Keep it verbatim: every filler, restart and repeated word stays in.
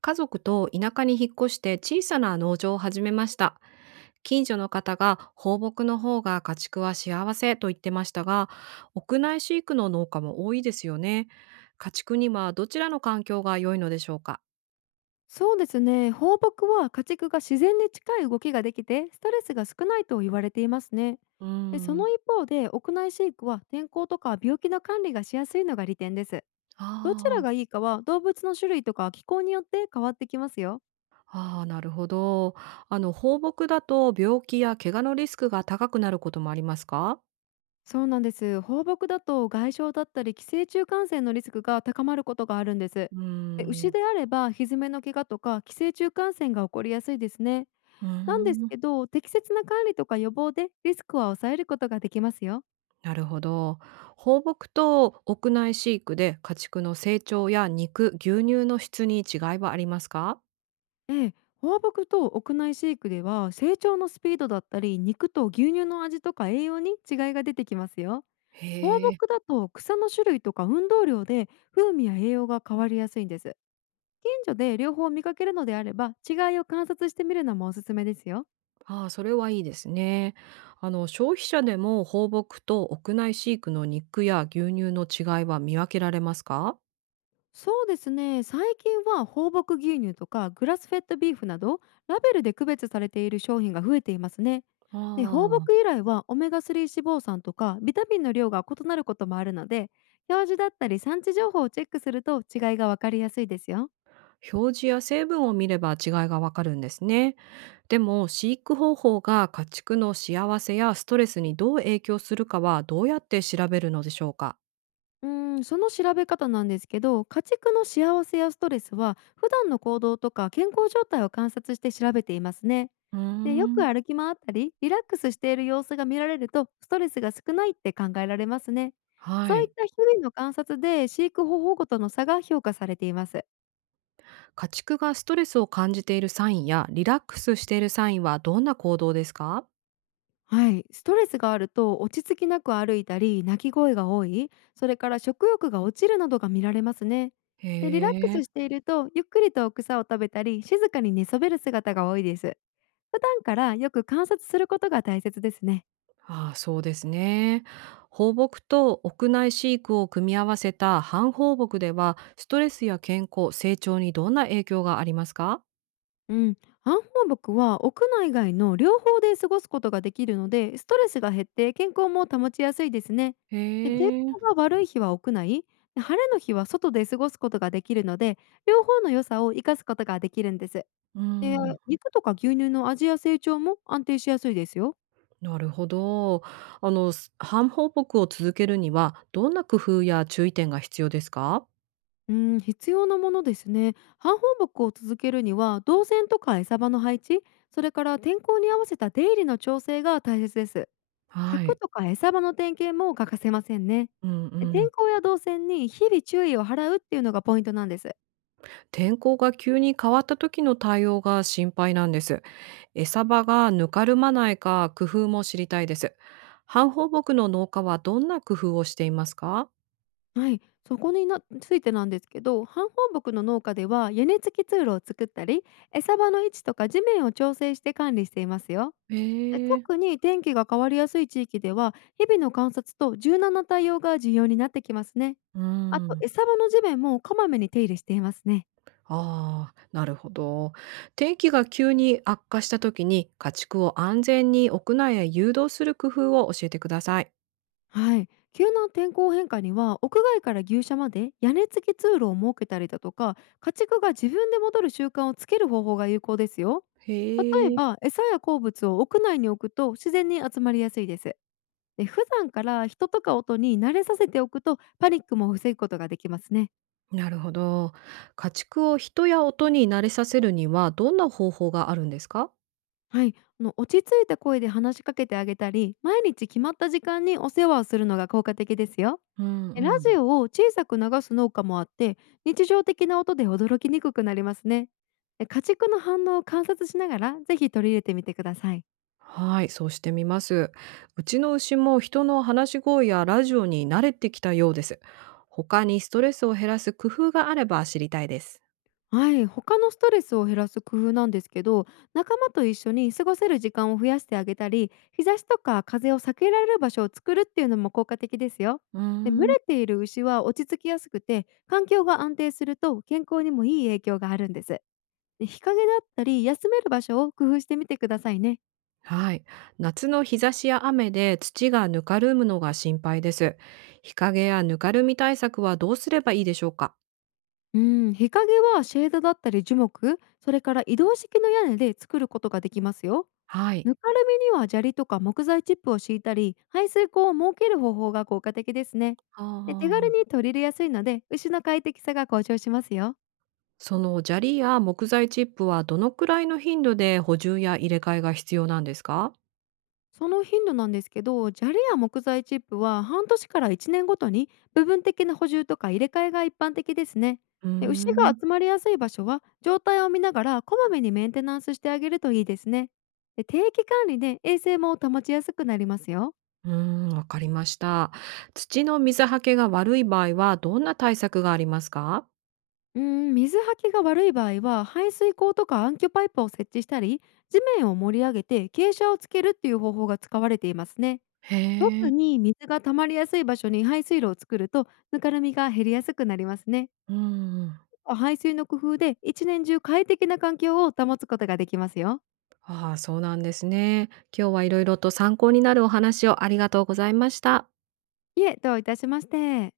家族と田舎に引っ越して小さな農場を始めました。近所の方が放牧の方が家畜は幸せと言ってましたが、屋内飼育の農家も多いですよね。家畜にはどちらの環境が良いのでしょうか。そうですね。放牧は家畜が自然に近い動きができて、ストレスが少ないと言われていますね。うーでそん。の一方で、屋内飼育は天候とか病気の管理がしやすいのが利点です。あどちらーがいいかは動物の種類とか気候によって変わってきますよ。あー、なるほど。あの放牧だと病気や怪我のリスクが高くなることもありますか。そうなんです。放牧だと外傷だったり寄生虫感染のリスクが高まることがあるんです。うーで牛ん。であれば蹄の怪我とか寄生虫感染が起こりやすいですね。うーなんですん。けど、適切な管理とか予防でリスクは抑えることができますよ。なるほど。放牧と屋内飼育で家畜の成長や肉、牛乳の質に違いはありますか？ええ、放牧と屋内飼育では成長のスピードだったり肉と牛乳の味とか栄養に違いが出てきますよ。放牧へえ。だと草の種類とか運動量で風味や栄養が変わりやすいんです。近所で両方見かけるのであれば違いを観察してみるのもおすすめですよ。ああ、それはいいですね。あの、消費者でも放牧と屋内飼育の肉や牛乳の違いは見分けられますか？そうですね、最近は放牧牛乳とかグラスフェッドビーフなど、ラベルで区別されている商品が増えていますね。あで放牧あ、由来はオメガスリー脂肪酸とかビタミンの量が異なることもあるので、表示だったり産地情報をチェックすると違いがわかりやすいですよ。表示や成分を見れば違いがわかるんですね。でも、飼育方法が家畜の幸せやストレスにどう影響するかはどうやって調べるのでしょうか？うーん、その調べ方なんですけど、家畜の幸せやストレスは普段の行動とか健康状態を観察して調べていますね。うーでよくん。歩き回ったりリラックスしている様子が見られると、ストレスが少ないって考えられますね。はそういっい。た日々の観察で飼育方法ごとの差が評価されています。家畜がストレスを感じているサインやリラックスしているサインはどんな行動ですか？はい、ストレスがあると落ち着きなく歩いたり泣き声が多い、それから食欲が落ちるなどが見られますね。へでリラックえ、スしているとゆっくりと草を食べたり静かに寝そべる姿が多いです。普段からよく観察することが大切ですね。ああそうですね。放牧と屋内飼育を組み合わせた半放牧ではストレスや健康、成長にどんな影響がありますか？うん、アン放牧は屋内外の両方で過ごすことができるので、ストレスが減って健康も保ちやすいですね。で天へえ、候が悪い日は屋内で、晴れの日は外で過ごすことができるので、両方の良さを生かすことができるんです。うでん、肉とか牛乳の味や成長も安定しやすいですよ。なるほど。あの、す半放牧を続けるにはどんな工夫や注意点が必要ですか？うん、必要なものですね。半放牧を続けるには動線とか餌場の配置、それから天候に合わせた出入りの調整が大切です。は柵い。とか餌場の点検も欠かせませんね。うんうで天ん。候や動線に日々注意を払うっていうのがポイントなんです。天候が急に変わった時の対応が心配なんです。餌場がぬかるまないか工夫も知りたいです。半放牧の農家はどんな工夫をしていますか？はい、そこになついてなんですけど、半放牧の農家では屋根付き通路を作ったり、餌場の位置とか地面を調整して管理していますよ。へでえ、特に天気が変わりやすい地域では、日々の観察と柔軟な対応が重要になってきますね。うあと、ん。餌場の地面もこまめに手入れしていますね。ああ、なるほど。天気が急に悪化した時に家畜を安全に屋内へ誘導する工夫を教えてください。はい、急な天候変化には屋外から牛舎まで屋根付き通路を設けたりだとか、家畜が自分で戻る習慣をつける方法が有効ですよ。例えへえ。ば餌や好物を屋内に置くと自然に集まりやすいです。で普段から人とか音に慣れさせておくとパニックも防ぐことができますね。なるほど。家畜を人や音に慣れさせるにはどんな方法があるんですか？はい、あの落ち着いた声で話しかけてあげたり、毎日決まった時間にお世話をするのが効果的ですよ。うんでラうん。ジオを小さく流す農家もあって、日常的な音で驚きにくくなりますね。で家畜の反応を観察しながらぜひ取り入れてみてください。はい、そうしてみます。うちの牛も人の話し声やラジオに慣れてきたようです。他にストレスを減らす工夫があれば知りたいです。はい、他のストレスを減らす工夫なんですけど、仲間と一緒に過ごせる時間を増やしてあげたり、日差しとか風を避けられる場所を作るっていうのも効果的ですよ。うーで群れん。ている牛は落ち着きやすくて、環境が安定すると健康にもいい影響があるんです。で日陰だったり休める場所を工夫してみてくださいね。はい、夏の日差しや雨で土がぬかるむのが心配です。日陰やぬかるみ対策はどうすればいいでしょうか。うん、日陰はシェードだったり樹木、それから移動式の屋根で作ることができますよ。はい、ぬかるみには砂利とか木材チップを敷いたり、排水溝を設ける方法が効果的ですね。あで手軽あ、に取り入れやすいので、牛の快適さが向上しますよ。その砂利や木材チップはどのくらいの頻度で補充や入れ替えが必要なんですか。その頻度なんですけど、砂利や木材チップは半年からいちねんごとに部分的な補充とか入れ替えが一般的ですね。うーで牛がん。集まりやすい場所は状態を見ながらこまめにメンテナンスしてあげるといいですね。で定期管理で衛生も保ちやすくなりますよ。うーん、わかりました。土の水はけが悪い場合はどんな対策がありますか？うーん水はけが悪い場合は排水口とか暗渠パイプを設置したり、地面を盛り上げて傾斜をつけるっていう方法が使われていますね。へ特え。に水が溜まりやすい場所に排水路を作るとぬかるみが減りやすくなりますね。うんうん。排水の工夫で一年中快適な環境を保つことができますよ。ああ、そうなんですね。今日はいろいろと参考になるお話をありがとうございました。いえ、どういたしまして。